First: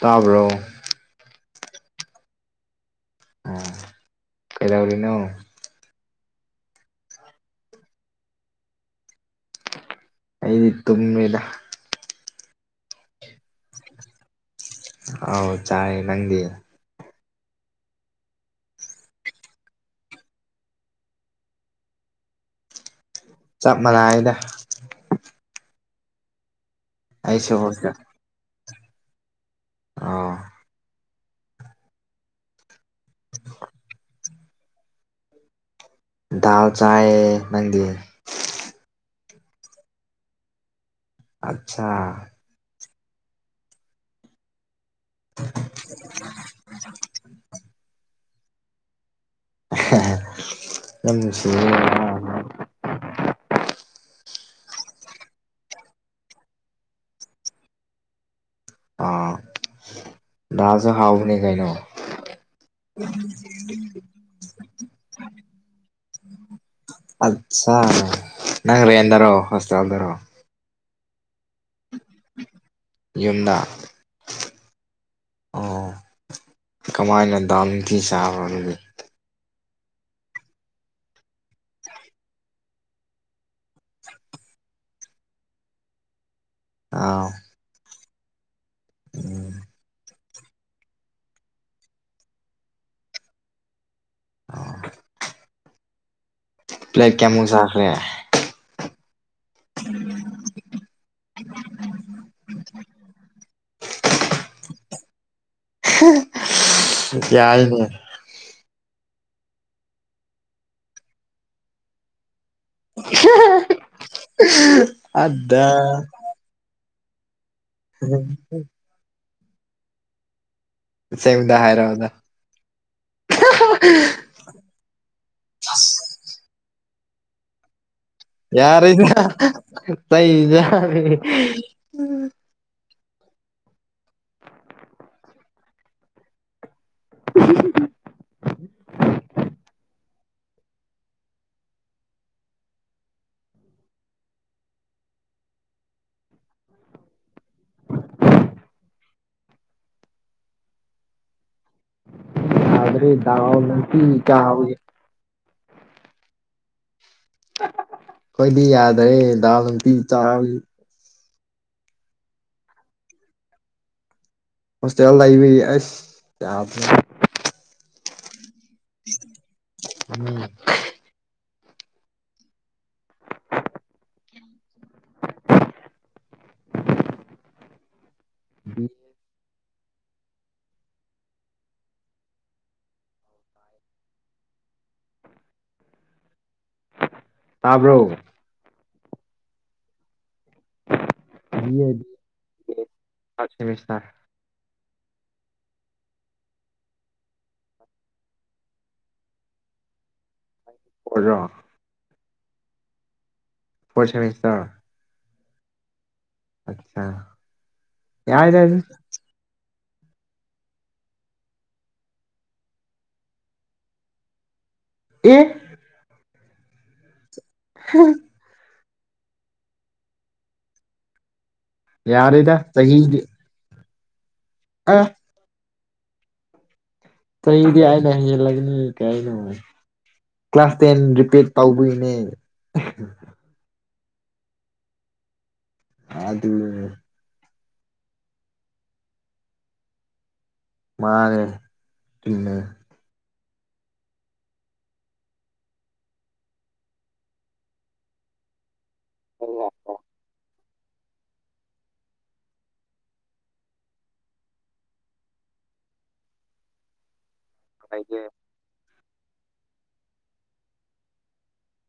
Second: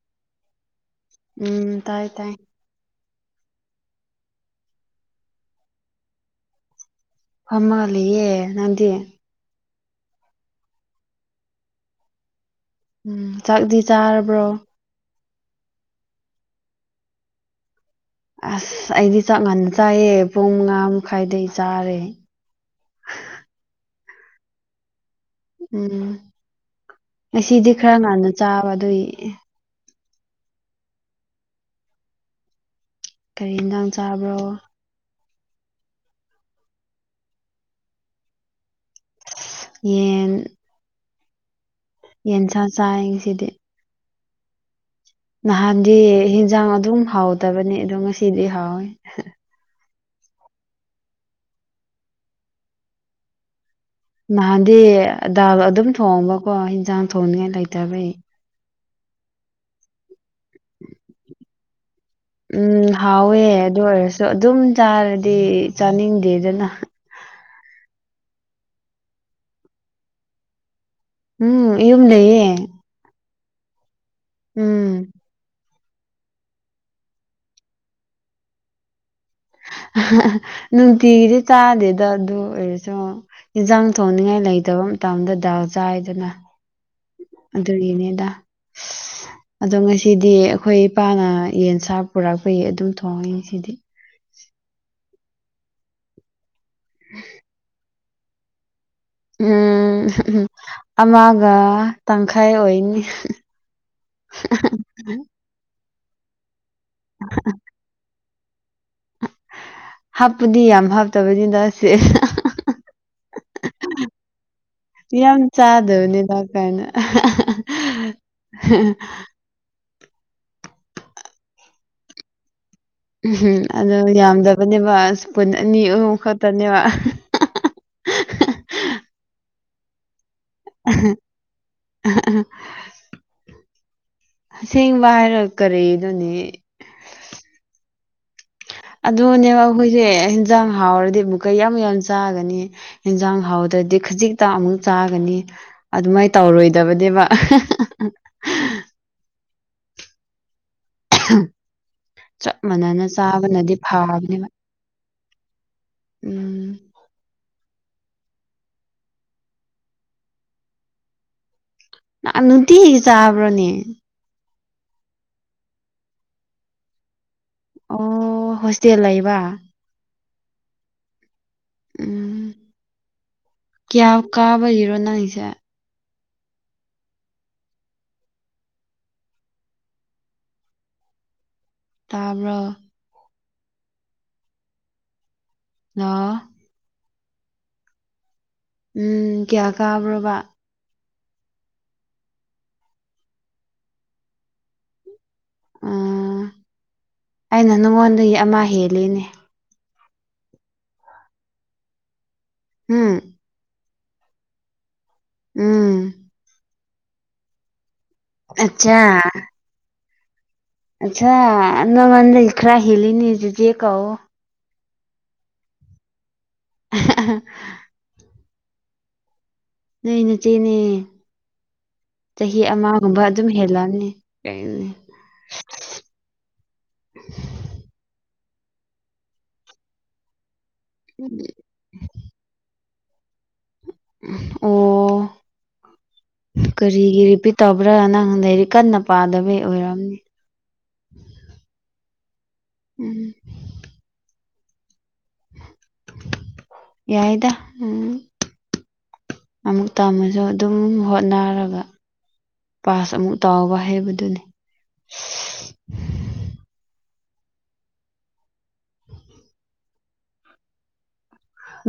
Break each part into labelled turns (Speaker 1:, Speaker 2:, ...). Speaker 1: ꯇꯥꯕ꯭ꯔꯣ
Speaker 2: ꯎꯝ ꯇꯥꯏ ꯇꯥꯏ
Speaker 1: ꯑꯣ ꯀꯩꯗꯧꯔꯤꯅꯣ
Speaker 2: ꯐꯝꯃꯒ ꯂꯩꯌꯦ ꯅꯪꯗꯤ
Speaker 1: ꯑꯩꯗꯤ ꯇꯨꯝꯃꯦꯗ
Speaker 2: ꯎꯝ ꯆꯥꯛꯗꯤ ꯆꯥꯔꯕ꯭ꯔꯣ
Speaker 1: ꯑꯥꯎ ꯆꯥꯔꯦ ꯅꯪꯗꯤ
Speaker 2: ꯑꯁ ꯑꯩꯗꯤ ꯆꯥꯛ ꯉꯟꯅ ꯆꯥꯏꯌꯦ ꯄꯨꯡ ꯃꯉꯥ ꯃꯈꯥꯏꯗꯩ ꯆꯥꯔꯦ
Speaker 1: ꯆꯞ ꯃꯥꯟꯅꯥꯏꯗ
Speaker 2: ꯎꯝ
Speaker 1: ꯑꯩꯁꯨ
Speaker 2: ꯉꯁꯤꯗꯤ ꯈꯔ ꯉꯟꯅ ꯆꯥꯕ ꯑꯗꯨꯏ
Speaker 1: ꯑꯣ
Speaker 2: ꯀꯔꯤ ꯏꯟꯖꯥꯡ ꯆꯥꯕ꯭ꯔꯣ
Speaker 1: ꯗꯥꯜ ꯆꯥꯌꯦ ꯅꯪꯗꯤ
Speaker 2: ꯌꯦꯟ
Speaker 1: ꯑꯠꯁꯥ
Speaker 2: ꯌꯦꯟꯁꯥ ꯆꯥꯏ ꯉꯁꯤꯗꯤ ꯅꯍꯥꯟꯗꯤ ꯍꯤꯟꯖꯥꯡ ꯑꯗꯨꯝ ꯍꯥꯎꯇꯕꯅꯤ ꯑꯗꯣ ꯉꯁꯤꯗꯤ ꯍꯥꯎꯋꯤ
Speaker 1: ꯌꯥꯝ ꯅꯨꯡꯁꯤꯌꯦ
Speaker 2: ꯅꯍꯥꯟꯗꯤ ꯗꯥꯜ ꯑꯗꯨꯝ ꯊꯣꯡꯕꯀꯣ ꯍꯤꯟꯖꯥꯡ ꯊꯣꯡꯅꯤꯉꯥꯏ ꯂꯩꯇꯕꯩ
Speaker 1: ꯑꯣ ꯗꯥꯜꯁꯨ ꯍꯥꯎꯕꯅꯤ ꯀꯩꯅꯣ
Speaker 2: ꯎꯝ ꯍꯥꯎꯋꯦ ꯑꯗꯨ ꯑꯣꯏꯔꯁꯨ ꯑꯗꯨꯝ ꯆꯥꯔꯗꯤ ꯆꯥꯅꯤꯡꯗꯦꯗꯅ
Speaker 1: ꯑꯠꯆꯥ ꯅꯪ ꯔꯦꯟꯗꯔꯣ ꯍꯣꯁꯇꯦꯜꯗꯔꯣ
Speaker 2: ꯎꯝ ꯑꯩ ꯌꯨꯝ ꯂꯩꯌꯦ
Speaker 1: ꯌꯨꯝꯗ
Speaker 2: ꯎꯝ
Speaker 1: ꯑꯣ ꯀꯃꯥꯏꯅ ꯗꯥꯜ ꯅꯨꯇꯤ ꯆꯥꯕꯔꯣ ꯑꯗꯨꯗꯤ
Speaker 2: ꯅꯨꯡꯇꯤꯒꯤꯗꯤ ꯆꯥꯗꯦꯗ ꯑꯗꯨ ꯑꯣꯏꯔꯁꯨ ꯏꯟꯖꯥꯡ ꯊꯣꯡꯅꯤꯡꯉꯥꯏ ꯂꯩ ꯂꯩꯇꯕ ꯃꯇꯝꯗ ꯗꯥꯜ ꯆꯥꯏꯗꯅ
Speaker 1: ꯑꯥꯎ
Speaker 2: ꯑꯗꯨꯒꯤꯅꯦ
Speaker 1: ꯎꯝ
Speaker 2: ꯑꯗꯣ ꯉꯁꯤ ꯗꯤ ꯑꯩꯈꯣꯏ ꯏꯄꯥꯅ ꯌꯦꯟꯁꯥ ꯄꯨꯔꯛꯄꯒꯤ ꯑꯗꯨꯝ ꯊꯣꯡꯉꯤ ꯉꯁꯤꯗꯤ
Speaker 1: ꯄ꯭ꯂꯦꯠ ꯀꯌꯥꯃꯨꯛ ꯆꯥꯈ꯭ꯔꯦ
Speaker 2: ꯎꯝ ꯎꯝ ꯑꯃꯒ ꯇꯪꯈꯥꯏ ꯑꯣꯏꯅꯤ [unintelligible]
Speaker 1: ꯌꯥꯢꯌꯦ ꯗꯨꯝ
Speaker 2: ꯍꯥꯞꯄꯗꯤ ꯌꯥꯝ ꯍꯥꯞꯇꯕꯗꯤꯗ ꯑꯁꯤ
Speaker 1: [unintelligible]
Speaker 2: ꯌꯥꯝ
Speaker 1: ꯑꯗꯥ
Speaker 2: ꯆꯥꯗꯕꯅꯤꯗ ꯀꯩꯅꯣ
Speaker 1: [unintelligible] ꯑꯁꯦꯡꯕꯗ ꯍꯥꯏꯔꯛꯑꯣꯗ
Speaker 2: ꯎꯝ ꯑꯗꯨ ꯌꯥꯝꯗꯕꯅꯦꯕ ꯁ꯭ꯄꯨꯟ ꯑꯅꯤ ꯑꯍꯨꯝ ꯈꯛꯇꯅꯦꯕ
Speaker 1: ꯌꯥꯔꯦꯗ ꯆꯩ ꯆꯥꯒꯅꯤ
Speaker 2: ꯑꯁꯦꯡꯕ ꯍꯥꯏꯔ ꯀꯔꯤꯅꯣꯅꯦ
Speaker 1: [unintelligible]
Speaker 2: ꯑꯗꯨꯅꯦꯕ ꯑꯈꯣꯏꯁꯦ ꯍꯤꯟꯖꯥꯡ ꯍꯥꯎꯔꯗꯤ ꯑꯃꯨꯛꯀꯥ ꯌꯥꯝ ꯌꯥꯝ ꯆꯥꯒꯅꯤ ꯍꯤꯟꯖꯥꯡ ꯍꯥꯎꯗ ꯇꯔꯗꯤ ꯈꯖꯤꯛꯇ ꯑꯃꯨꯛ ꯆꯥꯒꯅꯤ ꯑꯗꯨꯃꯥꯏꯅ ꯇꯧꯔꯣꯏꯗꯕꯅꯦꯕ
Speaker 1: [inaudible]
Speaker 2: ꯆꯞ ꯃꯥꯟꯅꯅ
Speaker 1: ꯌꯥꯗ꯭ꯔꯦ ꯗꯥꯎ
Speaker 2: ꯆꯥꯕꯅꯗꯤ
Speaker 1: ꯅꯨꯡꯇꯤ
Speaker 2: ꯐꯥꯕꯅꯦꯕ
Speaker 1: ꯀꯥꯕꯒꯤ
Speaker 2: ꯎꯝ
Speaker 1: ꯑꯈꯣꯏꯗꯤ ꯌꯥꯗ꯭ꯔꯦ ꯗꯥꯜ ꯅꯨꯡꯇꯤ ꯆꯥꯕꯒꯤ
Speaker 2: ꯗꯥꯥꯜ ꯅꯨꯡꯇꯤꯒꯤ ꯆꯥꯕ꯭ꯔꯣꯅꯦ
Speaker 1: ꯍꯣꯁꯇꯦꯜ ꯂꯩꯕꯒꯤ ꯑꯩꯁ ꯌꯥꯗ꯭ꯔꯦ
Speaker 2: ꯑꯣ ꯍꯣꯁꯇꯦꯜ ꯂꯩꯕ
Speaker 1: [unintelligible]
Speaker 2: ꯎꯝ ꯀꯤꯌꯥ ꯀꯥꯕꯒꯤꯔꯣ ꯅꯪꯒꯤꯁꯦ
Speaker 1: [inaudible]
Speaker 2: ꯇꯕ꯭ꯔꯣ ꯂꯣ
Speaker 1: ꯇꯥꯕ꯭ꯔꯣ
Speaker 2: ꯎꯝ ꯀꯤꯌꯥ ꯀꯥꯕ꯭ꯔꯣꯕ
Speaker 1: ꯕꯤ ꯑꯦ ꯗꯤ ꯊꯥꯔꯠ ꯁꯦꯃꯤꯁꯇꯔ
Speaker 2: ꯑꯥ ꯑꯩꯅ ꯅꯉꯣꯟꯗꯒꯤ ꯑꯃ ꯍꯦꯜꯂꯤꯅꯦ
Speaker 1: ꯑꯣꯖꯥ
Speaker 2: ꯍꯨꯝ
Speaker 1: ꯐꯣꯔꯠ ꯁꯦꯃꯤꯁꯇꯔ
Speaker 2: ꯎꯝ
Speaker 1: ꯑꯆꯥ
Speaker 2: ꯑꯠꯆꯥ ꯑꯠꯆꯥ ꯅꯪꯉꯣꯟꯗꯩ ꯈꯔ ꯍꯦꯂꯤꯅꯤ ꯆꯤꯆꯦ ꯀꯧꯑꯣ
Speaker 1: ꯑꯦ
Speaker 2: [inaudible]
Speaker 1: [inaudible]
Speaker 2: ꯅꯣꯏ ꯅꯠꯆꯦꯅꯦ
Speaker 1: ꯌꯥꯔꯦꯗ
Speaker 2: ꯆꯍꯤ
Speaker 1: ꯆꯍꯤꯗꯤ
Speaker 2: ꯑꯃꯒꯨꯝꯕ ꯑꯗꯨꯝ ꯍꯦꯜꯂꯛꯑꯅꯤ
Speaker 1: ꯑ
Speaker 2: [unintelligible]
Speaker 1: ꯆꯍꯤꯗꯤ ꯑꯩꯅ ꯍꯦꯜꯂꯒꯅꯤ ꯀꯩꯅꯣ ꯀ꯭ꯂꯥꯁ ꯇꯦꯟ ꯔꯤꯄꯤꯠ ꯇꯧꯕꯒꯤꯅꯦ
Speaker 2: ꯑꯣ
Speaker 1: ꯑꯗꯨ
Speaker 2: ꯀꯔꯤꯒꯤ ꯔꯤꯄꯤꯠ ꯇꯧꯕ꯭ꯔꯥ ꯅꯪ ꯂꯥꯏꯔꯤꯛ ꯀꯟꯅ ꯄꯥꯗꯕꯩ ꯑꯣꯏꯔꯝꯅꯤ
Speaker 1: ꯃꯥꯅꯦ ꯆꯨꯝꯃꯦ
Speaker 2: ꯎꯝ ꯌꯥꯏꯗ ꯎꯝ ꯑꯃꯨꯛ ꯇꯝꯃꯁꯨ ꯑꯗꯨꯝ ꯍꯣꯠꯅꯔꯒ ꯄꯥꯁ ꯑꯃꯨꯛ ꯇꯥꯎꯕ ꯍꯥꯏꯕꯗꯨꯅꯤ
Speaker 1: [unintelligible]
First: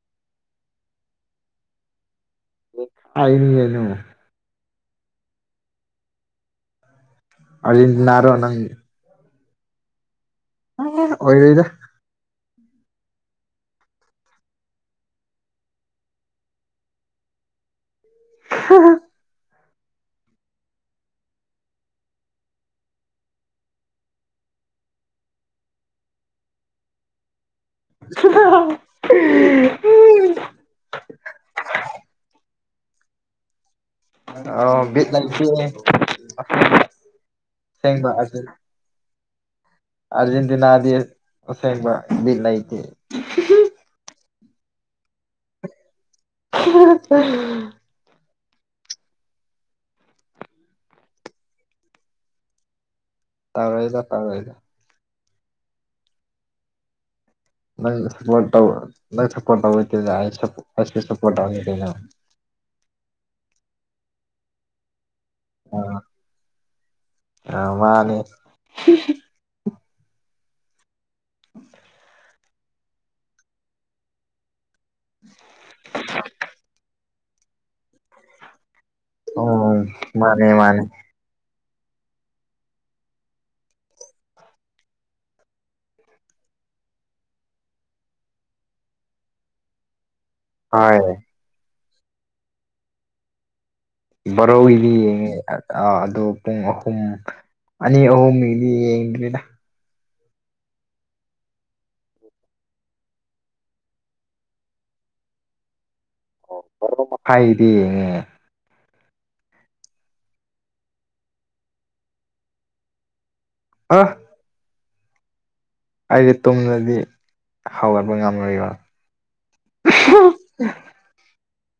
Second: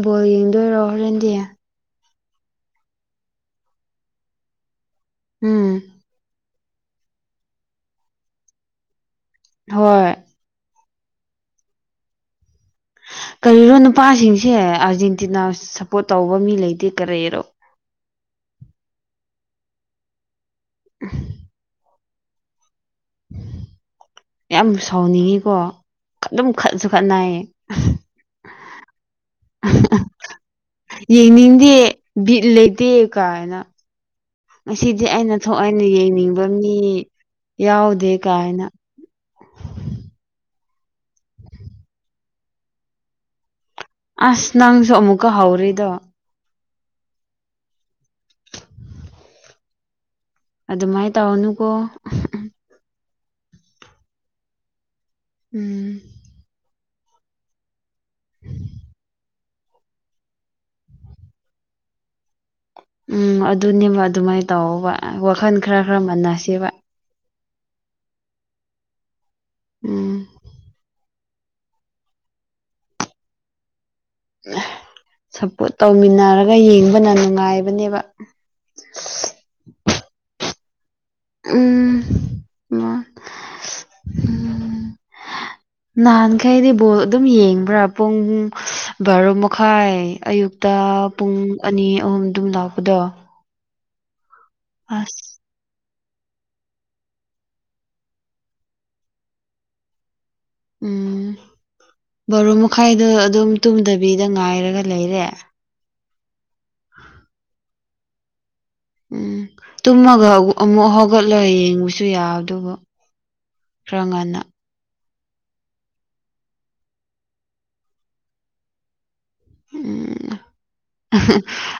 Speaker 2: ꯕꯣꯜ ꯌꯦꯡꯗꯣꯏꯔꯣ ꯍꯣꯔꯦꯟꯗꯤ
Speaker 1: ꯑꯩꯅꯤ ꯑꯗꯨ
Speaker 2: ꯎꯝ
Speaker 1: ꯑꯥꯔꯖꯦꯟꯇꯤꯅꯔꯣ ꯅꯪ
Speaker 2: ꯍꯣꯏ
Speaker 1: ꯑꯣꯏꯔꯣꯏꯗ [inaudible]
Speaker 2: ꯀꯔꯤꯔꯣ ꯅꯨꯄꯥꯁꯤꯡꯁꯦ ꯑꯥꯔꯖꯦꯟꯇꯤꯅꯥ ꯁꯞꯄꯣꯔꯠ ꯇꯧꯕ ꯃꯤ ꯂꯩꯇꯦ ꯀꯔꯤꯔꯣ
Speaker 1: ꯍꯥ ꯍꯥ
Speaker 2: [unintelligible] ꯌꯥꯝ ꯁꯥꯎꯅꯤꯡꯉꯤꯀꯣ ꯑꯗꯨꯝ ꯈꯠꯁꯨ ꯈꯠꯅꯩ
Speaker 1: [unintelligible]
Speaker 2: ꯌꯦꯡꯅꯤꯡꯗꯦ ꯕꯤꯠ ꯂꯩꯇꯦ ꯀꯥꯏꯅ
Speaker 1: ꯑꯣ
Speaker 2: ꯉꯁꯤꯗꯤ
Speaker 1: ꯕꯤꯠ
Speaker 2: ꯑꯩꯅ
Speaker 1: ꯂꯩꯇꯦꯍꯦ
Speaker 2: ꯊꯣꯛꯑꯦꯅꯦ ꯌꯦꯡꯅꯤꯡꯕ ꯃꯤ ꯌꯥꯎꯗꯦ ꯀꯥꯏꯅ
Speaker 1: ꯑꯔꯖꯦꯟꯇꯤꯅꯗꯤ ꯑꯁꯦꯡꯕ ꯕꯤꯠ ꯂꯩꯇꯦ
Speaker 2: ꯑꯁ ꯅꯪꯁꯨ ꯑꯃꯨꯛꯀ ꯍꯧꯔꯤꯗꯣ
Speaker 1: [inaudible]
Speaker 2: ꯑꯗꯨ ꯃꯥꯏ ꯇꯧꯅꯨꯀꯣ
Speaker 1: ꯇꯧꯔꯣꯏꯗ ꯇꯧꯔꯣꯏꯗ
Speaker 2: ꯎꯝ
Speaker 1: [unintelligible]
Speaker 2: ꯎꯝ ꯑꯗꯨꯅꯦꯕ ꯑꯗꯨꯃꯥꯏꯅ ꯇꯧꯑꯣꯕ ꯋꯥꯈꯜ ꯈꯔ ꯈꯔ ꯃꯟꯅꯁꯦꯕ
Speaker 1: ꯑ ꯃꯥꯅꯦ
Speaker 2: ꯎꯝ
Speaker 1: [inaudible]
Speaker 2: ꯁꯞꯄꯣꯔꯠ ꯇꯧꯃꯤꯟꯅꯔꯒ ꯌꯦꯡꯕꯅ ꯅꯨꯡꯉꯥꯏꯕꯅꯦꯕ
Speaker 1: ꯑꯣ ꯃꯥꯅꯦ ꯃꯥꯅꯦ
Speaker 2: ꯎꯝ ꯃ
Speaker 1: [inaudible]
Speaker 2: ꯅꯍꯥꯟꯈꯩꯗꯤ ꯕꯣꯜ ꯑꯗꯨꯝ ꯌꯦꯡꯕ꯭ꯔꯥ ꯄꯨꯡ ꯕꯥꯔꯣ ꯃꯈꯥꯏ ꯑꯌꯨꯛꯇ
Speaker 1: ꯍꯣꯏ
Speaker 2: ꯄꯨꯡ ꯑꯅꯤ ꯑꯍꯨꯝ ꯑꯗꯨꯝ ꯂꯥꯛꯄꯗꯣ
Speaker 1: ꯕꯔꯣ ꯒꯤꯗꯤ ꯌꯦꯡꯉꯦ
Speaker 2: ꯑꯁ
Speaker 1: ꯑꯥ ꯄꯨꯡ ꯑꯍꯨꯝ ꯑꯅꯤ ꯑꯍꯨꯝ ꯒꯤꯗꯤ ꯌꯦꯡꯗ꯭ꯔꯤꯗ
Speaker 2: ꯎꯝ
Speaker 1: [inaudible]
Speaker 2: ꯕꯥꯔꯣ ꯃꯈꯥꯏꯗ ꯑꯗꯨꯝ ꯇꯨꯝꯗꯕꯤꯗ ꯉꯥꯏꯔꯒ ꯂꯩꯔꯦ
Speaker 1: ꯑꯣ ꯕꯔꯣ ꯃꯈꯥꯏꯒꯤꯗꯤ ꯌꯦꯡꯉꯦ
Speaker 2: ꯎꯝ ꯇꯨꯝꯃꯒ ꯑꯃꯨꯛ ꯍꯧꯒꯠꯂ ꯌꯦꯡꯕꯁꯨ ꯌꯥꯕꯗꯨꯕꯨ
Speaker 1: ꯑ
Speaker 2: ꯈꯔ ꯉꯟꯅ
Speaker 1: ꯑꯩꯗꯤ ꯇꯨꯝꯔꯗꯤ ꯍꯧꯒꯠꯄ ꯉꯝꯔꯣꯏꯕ
Speaker 2: ꯎꯝ
Speaker 1: [unintelligible]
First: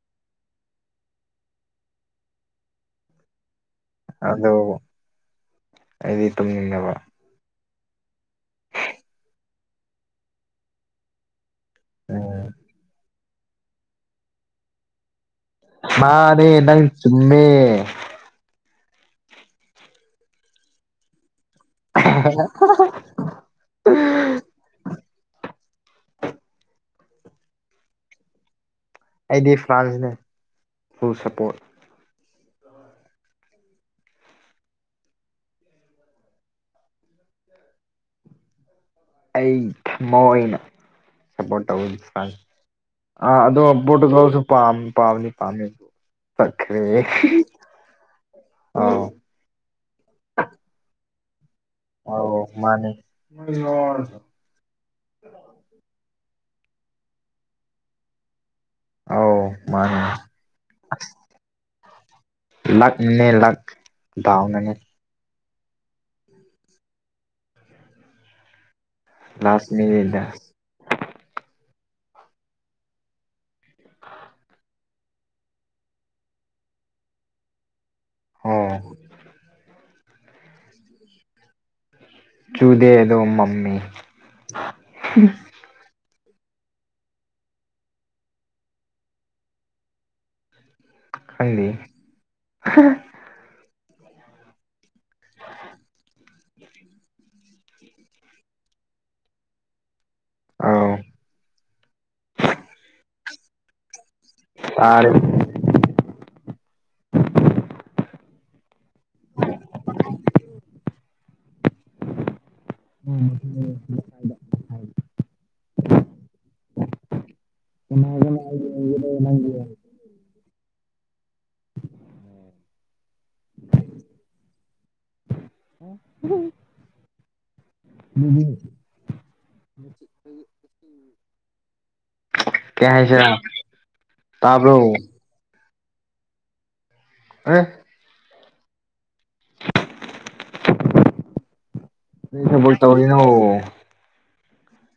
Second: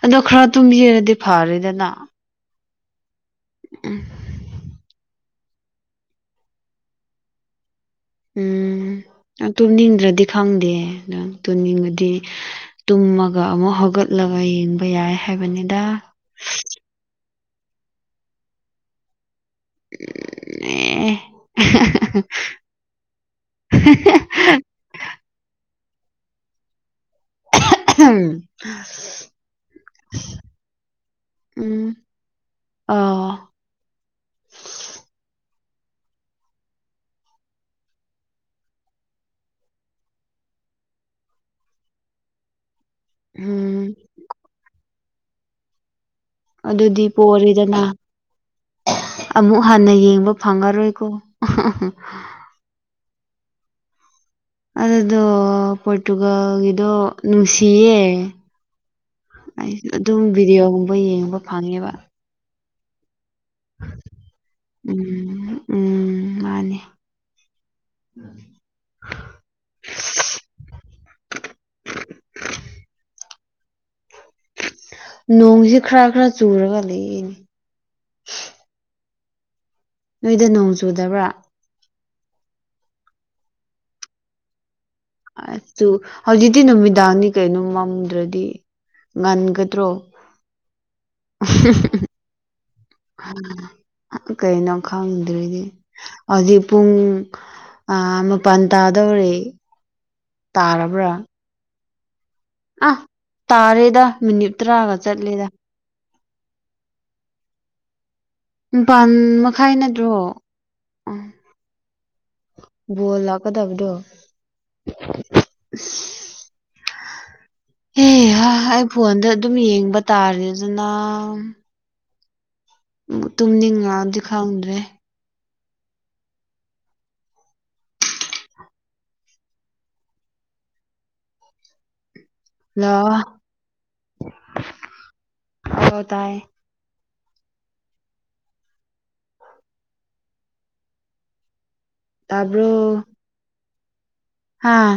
Speaker 2: ꯑꯗꯣ ꯈꯔ ꯇꯨꯝꯕꯤꯔꯗꯤ ꯐꯔꯦꯗꯅ ꯎꯝ
Speaker 1: ꯑꯗꯣ ꯑꯩꯗꯤ ꯇꯨꯝꯅꯤꯡꯉꯦꯕ
Speaker 2: ꯎꯝ ꯅꯪ ꯇꯨꯝꯅꯤꯡꯗ꯭ꯔꯗꯤ ꯈꯪꯗꯦ ꯅꯪ ꯇꯨꯅꯤꯡꯉꯥꯗꯤ
Speaker 1: ꯎꯝ
Speaker 2: ꯇꯨꯝꯃꯒ ꯑꯃꯨꯛ ꯍꯧꯒꯠꯂꯒ ꯌꯦꯡꯕ ꯌꯥꯏ ꯍꯥꯏꯕꯅꯤꯗ
Speaker 1: ꯃꯥꯅꯦ ꯅꯪ ꯆꯨꯝꯃꯦ
Speaker 2: ꯑꯦ [unintelligible]
Speaker 1: [inaudible] ꯑꯩꯗꯤ ꯐ꯭ꯔꯥꯟꯁꯅꯦ ꯐꯨꯜ
Speaker 2: [unintelligible]
Speaker 1: ꯁꯞꯄꯣꯔꯠ
Speaker 2: ꯎꯝ ꯑꯥ
Speaker 1: ꯑꯩ ꯊꯃꯣꯏꯅ ꯁꯞꯄꯣꯔꯠ ꯇꯧꯕꯒꯤ ꯐꯔꯥꯟꯁ ꯑꯥ ꯑꯗꯣ
Speaker 2: ꯎꯝ
Speaker 1: ꯄꯣꯔꯇꯨꯒꯜꯁꯨ ꯄꯥꯝ ꯄꯥꯝꯗꯤ ꯄꯥꯝꯃꯦ ꯆꯠꯈ꯭ꯔꯦ
Speaker 2: ꯑꯗꯨꯗꯤ ꯄꯣꯔꯦꯗꯅ
Speaker 1: ꯑꯧ
Speaker 2: ꯑꯃꯨꯛ ꯍꯟꯅ ꯌꯦꯡꯕ ꯐꯪꯉꯔꯣꯏꯀꯣ
Speaker 1: [unintelligible]
Speaker 2: ꯑꯗꯨꯗꯣ ꯄꯣꯔꯇꯨꯒꯜꯒꯤꯗꯣ ꯅꯨꯡꯁꯤꯌꯦ
Speaker 1: ꯑꯧ
Speaker 2: ꯑꯩ
Speaker 1: ꯃꯥꯅꯦ
Speaker 2: ꯑꯗꯨꯝ ꯚꯤꯗꯤꯑꯣ ꯒꯨꯝꯕ ꯌꯦꯡꯕ ꯐꯪꯉꯦꯕ
Speaker 1: ꯂꯛꯅꯦ ꯂꯛ ꯗꯥꯎꯅ ꯅꯥꯠ
Speaker 2: ꯎꯝ ꯎꯝ ꯃꯥꯅꯦ
Speaker 1: ꯂꯥꯁ ꯃꯤꯅꯤꯠꯗ
Speaker 2: [unintelligible] ꯅꯣꯡꯖꯦ ꯈꯔ ꯈꯔ ꯆꯨꯔꯒ ꯂꯩꯌꯦꯅꯦ
Speaker 1: ꯑꯣ
Speaker 2: ꯅꯣꯏꯗ ꯅꯣꯡ ꯆꯨꯗꯕ꯭ꯔꯥ
Speaker 1: ꯆꯨꯗꯦ ꯗꯣ ꯃꯝꯃꯦ
Speaker 2: ꯑ ꯆꯨ ꯍꯧꯖꯤꯛꯇꯤ ꯅꯨꯃꯤꯗꯥꯡꯅꯤ ꯀꯩꯅꯣ ꯃꯝꯗ꯭ꯔꯗꯤ ꯉꯥꯟꯒꯗ꯭ꯔꯣ
Speaker 1: ꯈꯜꯂꯤꯌꯦ
Speaker 2: [inaudible] ꯀꯩꯅꯣ ꯈꯪꯗ꯭ꯔꯤꯗꯤ ꯍꯧꯖꯤꯛ ꯄꯨꯡ ꯑꯥ ꯃꯄꯜ ꯇꯥꯗꯧ ꯑꯣꯔꯦ
Speaker 1: [inaudible] ꯑꯧ
Speaker 2: ꯇꯥꯔꯕ꯭ꯔꯥ ꯑ ꯇꯥꯔꯦꯗ ꯃꯤꯅꯤꯠ ꯇꯔꯥꯒ
Speaker 1: ꯇꯥꯔꯦ
Speaker 2: ꯆꯠꯂꯦꯗ ꯕꯥꯟ ꯃꯈꯥꯏ ꯅꯠꯇ꯭ꯔꯣ ꯑ ꯕꯣꯜ ꯂꯥꯛꯀꯗꯕꯗꯣ ꯑꯦꯍꯥ ꯑꯩ ꯐꯣꯟꯗ ꯑꯗꯨꯝ ꯌꯦꯡꯕ ꯇꯥꯔꯦ ꯑꯗꯨꯅ ꯇꯨꯝꯅꯤꯡꯉꯗꯤ ꯈꯪꯗ꯭ꯔꯦ
Speaker 1: [inaudible]
Speaker 2: [inaudible]
Speaker 1: ꯀꯩ
Speaker 2: ꯂꯥꯛꯑꯣ
Speaker 1: ꯍꯥꯏꯁꯦꯔ ꯇꯥꯕꯔꯣ
Speaker 2: ꯌꯣ ꯇꯥꯏꯌꯦ
Speaker 1: [unintelligible] ꯀꯔꯤ ꯊꯕꯛ ꯇꯧꯔꯤꯅꯣ
Speaker 2: ꯍꯥꯥ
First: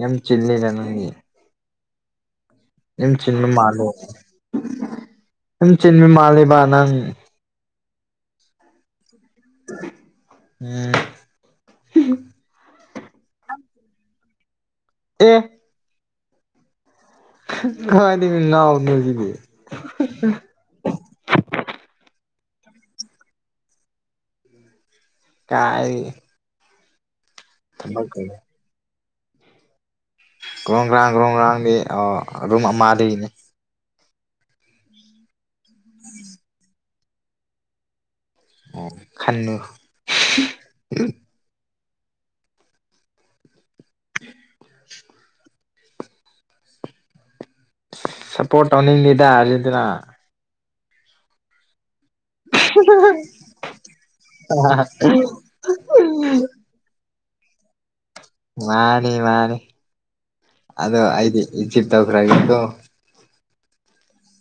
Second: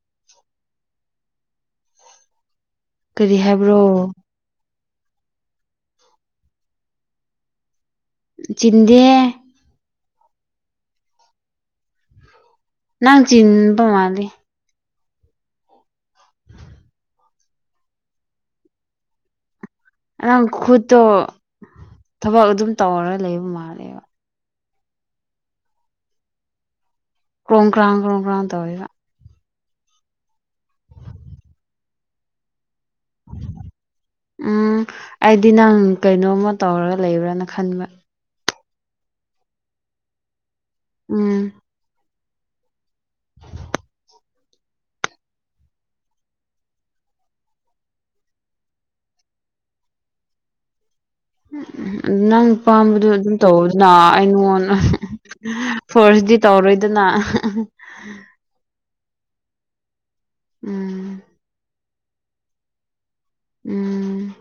Speaker 1: ꯌꯥꯝ ꯆꯤꯜꯂꯦꯗ ꯅꯪꯗꯤ ꯌꯥꯝ
Speaker 2: ꯀꯔꯤ
Speaker 1: ꯆꯤꯟꯕ
Speaker 2: ꯍꯥꯏꯕ꯭ꯔꯣ
Speaker 1: ꯃꯥꯂꯦ ꯌꯥꯝ ꯆꯤꯟꯕ ꯃꯥꯜꯂꯦꯕ ꯅꯪ
Speaker 2: ꯆꯤꯟꯗꯦ
Speaker 1: ꯎꯝ
Speaker 2: ꯅꯪ ꯆꯤꯟꯕ ꯃꯥꯜꯂꯤ
Speaker 1: ꯑꯦ ꯀꯥꯏꯗꯥꯏꯗꯩ ꯉꯥꯎ [unintelligible]
Speaker 2: ꯅꯪ ꯈꯨꯠꯇꯣ ꯊꯕꯛ ꯑꯗꯨꯝ ꯇꯧꯔꯒ ꯂꯩ ꯃꯥꯜꯂꯦꯕ
Speaker 1: ꯀꯥꯏꯗꯒꯤ
Speaker 2: ꯀ꯭ꯔꯣꯡ ꯀ꯭ꯔꯥꯡ
Speaker 1: ꯊꯕꯛ
Speaker 2: ꯀ꯭ꯔꯣꯡ ꯀ꯭ꯔꯥꯡ ꯇꯧꯋꯦꯕ
Speaker 1: ꯒ꯭ꯔꯣꯡ ꯒ꯭ꯔꯥꯡ ꯒ꯭ꯔꯣꯡ ꯒ꯭ꯔꯥꯡꯗꯤ ꯑꯥ ꯑꯗꯨꯝ ꯑꯃꯗꯩꯅꯤ
Speaker 2: ꯎꯝ ꯑꯩꯗꯤ ꯅꯪ ꯀꯩꯅꯣꯝꯃ ꯇꯧꯔꯒ ꯂꯩꯕ꯭ꯔꯥꯅ ꯈꯟꯕ
Speaker 1: ꯈꯟꯅꯨ
Speaker 2: ꯎꯝ
Speaker 1: [inaudible] ꯁꯞꯄꯣꯔꯠ ꯇꯧꯅꯤꯡꯗꯤꯗ ꯑ꯭ꯔꯖꯦꯟꯇꯤꯅ
Speaker 2: ꯎꯝ [unintelligible] ꯅꯪ ꯄꯥꯝꯕꯗꯣ ꯑꯗꯨꯝ ꯇꯧꯗꯅ ꯑꯩ ꯅꯉꯣꯟꯗ ꯐꯣꯔꯁꯇꯤ ꯇꯧꯔꯣꯏꯗꯅ [unintelligible]
Speaker 1: ꯃꯥꯅꯤ ꯃꯥꯅꯤ ꯑꯗꯣ
Speaker 2: ꯎꯝ
Speaker 1: ꯑꯩꯗꯤ ꯏꯖꯤꯞ ꯇꯧꯈ꯭ꯔꯒꯦꯀꯣ
Speaker 2: ꯎꯝ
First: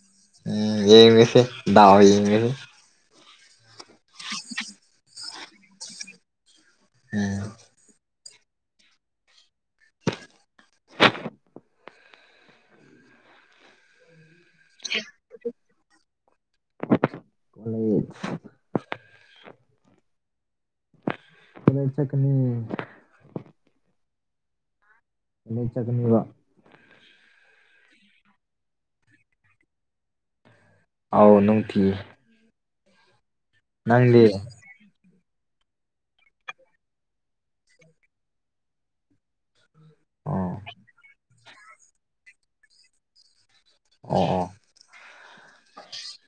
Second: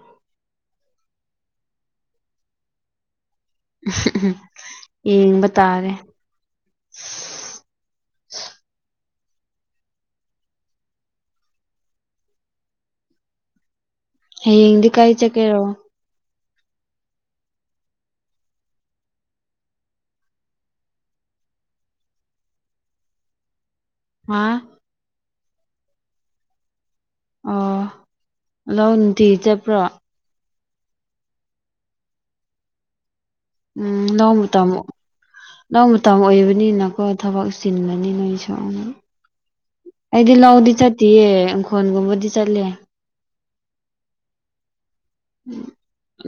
Speaker 1: ꯎꯝ ꯌꯦꯡꯔꯁꯤ ꯗꯥꯎ ꯌꯦꯡꯉꯥꯅꯤ
Speaker 2: ꯌꯦꯡꯕ ꯇꯥꯔꯦ
Speaker 1: ꯎꯝ
Speaker 2: [inaudible] ꯍꯌꯦꯡꯗꯤ ꯀꯥꯏ ꯆꯠꯀꯦꯔꯣ
Speaker 1: ꯀꯣꯂꯦꯖ ꯀꯣꯂꯦꯖ ꯆꯠꯀꯅꯤ
Speaker 2: ꯍꯥꯥ
Speaker 1: ꯀꯣꯂꯦꯖ ꯆꯠꯀꯅꯤꯕ
Speaker 2: ꯑꯣ ꯂꯧ ꯅꯨꯡꯇꯤꯒꯤ ꯆꯠꯄ꯭ꯔꯣ
Speaker 1: ꯑꯥꯎ ꯅꯨꯡꯇꯤ
Speaker 2: ꯎꯝ
Speaker 1: ꯅꯪꯗꯤ
Speaker 2: ꯂꯧ ꯃꯇꯝ ꯂꯧ ꯃꯇꯝ ꯑꯣꯏꯕꯅꯤꯅꯀꯣ ꯊꯕꯛ ꯆꯤꯟꯒꯅꯤ ꯅꯣꯏꯁꯨ ꯑꯩꯗꯤ
Speaker 1: ꯑꯣ
Speaker 2: ꯂꯧꯗꯤ ꯆꯠꯇꯤꯌꯦ ꯏꯪꯈꯣꯟꯒꯨꯝꯕꯗꯤ ꯆꯠꯂꯦ
Speaker 1: ꯑꯣ ꯑꯣ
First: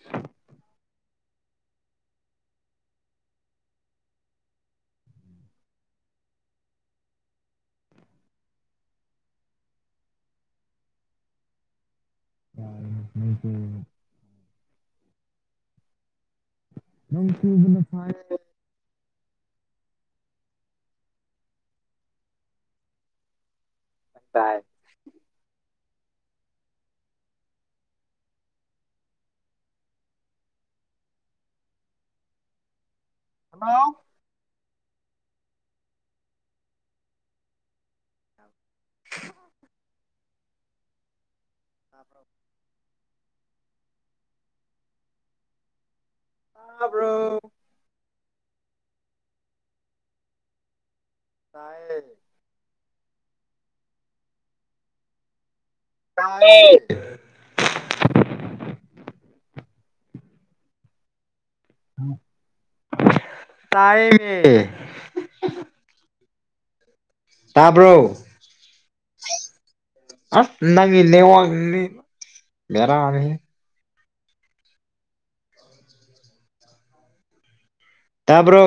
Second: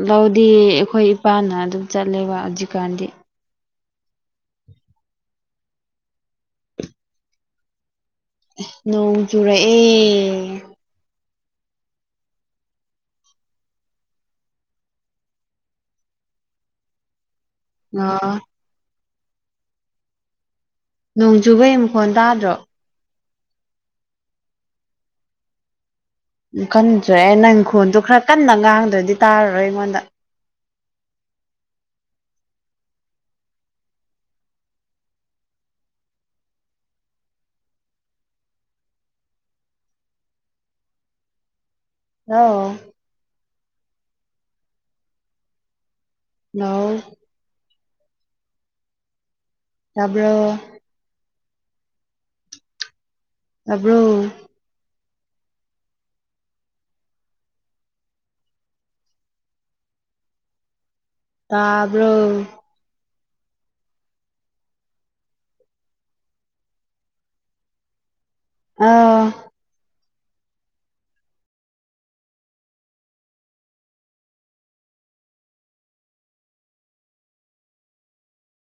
Speaker 2: ꯂꯧꯗꯤ ꯈꯣꯏ ꯏꯄꯥꯅ ꯑꯗꯨꯝ ꯆꯠꯂꯦꯕ ꯍꯧꯖꯤꯛꯀꯥꯟꯗꯤ ꯅꯣꯡꯆꯨꯔꯛꯑꯦ
Speaker 1: [unintelligible] ꯅꯪ
Speaker 2: ꯑꯥ ꯅꯣꯡ ꯆꯨꯕꯩ ꯃꯈꯣꯟ ꯇꯗ꯭ꯔꯣ
Speaker 1: ꯇꯏ
Speaker 2: ꯀꯟꯗ꯭ꯔꯦ ꯅꯪꯈꯣꯜꯗꯣ ꯈꯔ ꯀꯟꯅ ꯉꯥꯡꯗ꯭ꯔꯗꯤ ꯇꯔꯔꯣꯏ ꯑꯩꯉꯣꯟꯗ
Speaker 1: ꯍꯂꯣ [inaudible]
Speaker 2: ꯂꯣ ꯂꯥꯎ
Speaker 1: ꯇꯥꯕ꯭ꯔꯣ
Speaker 2: ꯇꯕ꯭ꯔꯣ
Speaker 1: ꯇꯥꯏꯌꯦ
Speaker 2: ꯇꯕ꯭ꯔꯣ
Speaker 1: ꯇꯥꯏꯌꯦ
Speaker 2: ꯇꯕ꯭ꯔꯣ
Speaker 1: ꯇꯥꯏꯌꯦ ꯇꯕ꯭ꯔꯣ
Speaker 2: ꯑꯥꯎ
Speaker 1: ꯑꯁ ꯅꯪꯒꯤ ꯅꯦꯠꯋꯛ ꯁꯤꯗꯤ ꯕꯦꯔꯅꯤꯍꯦ ꯇꯕ꯭ꯔꯣ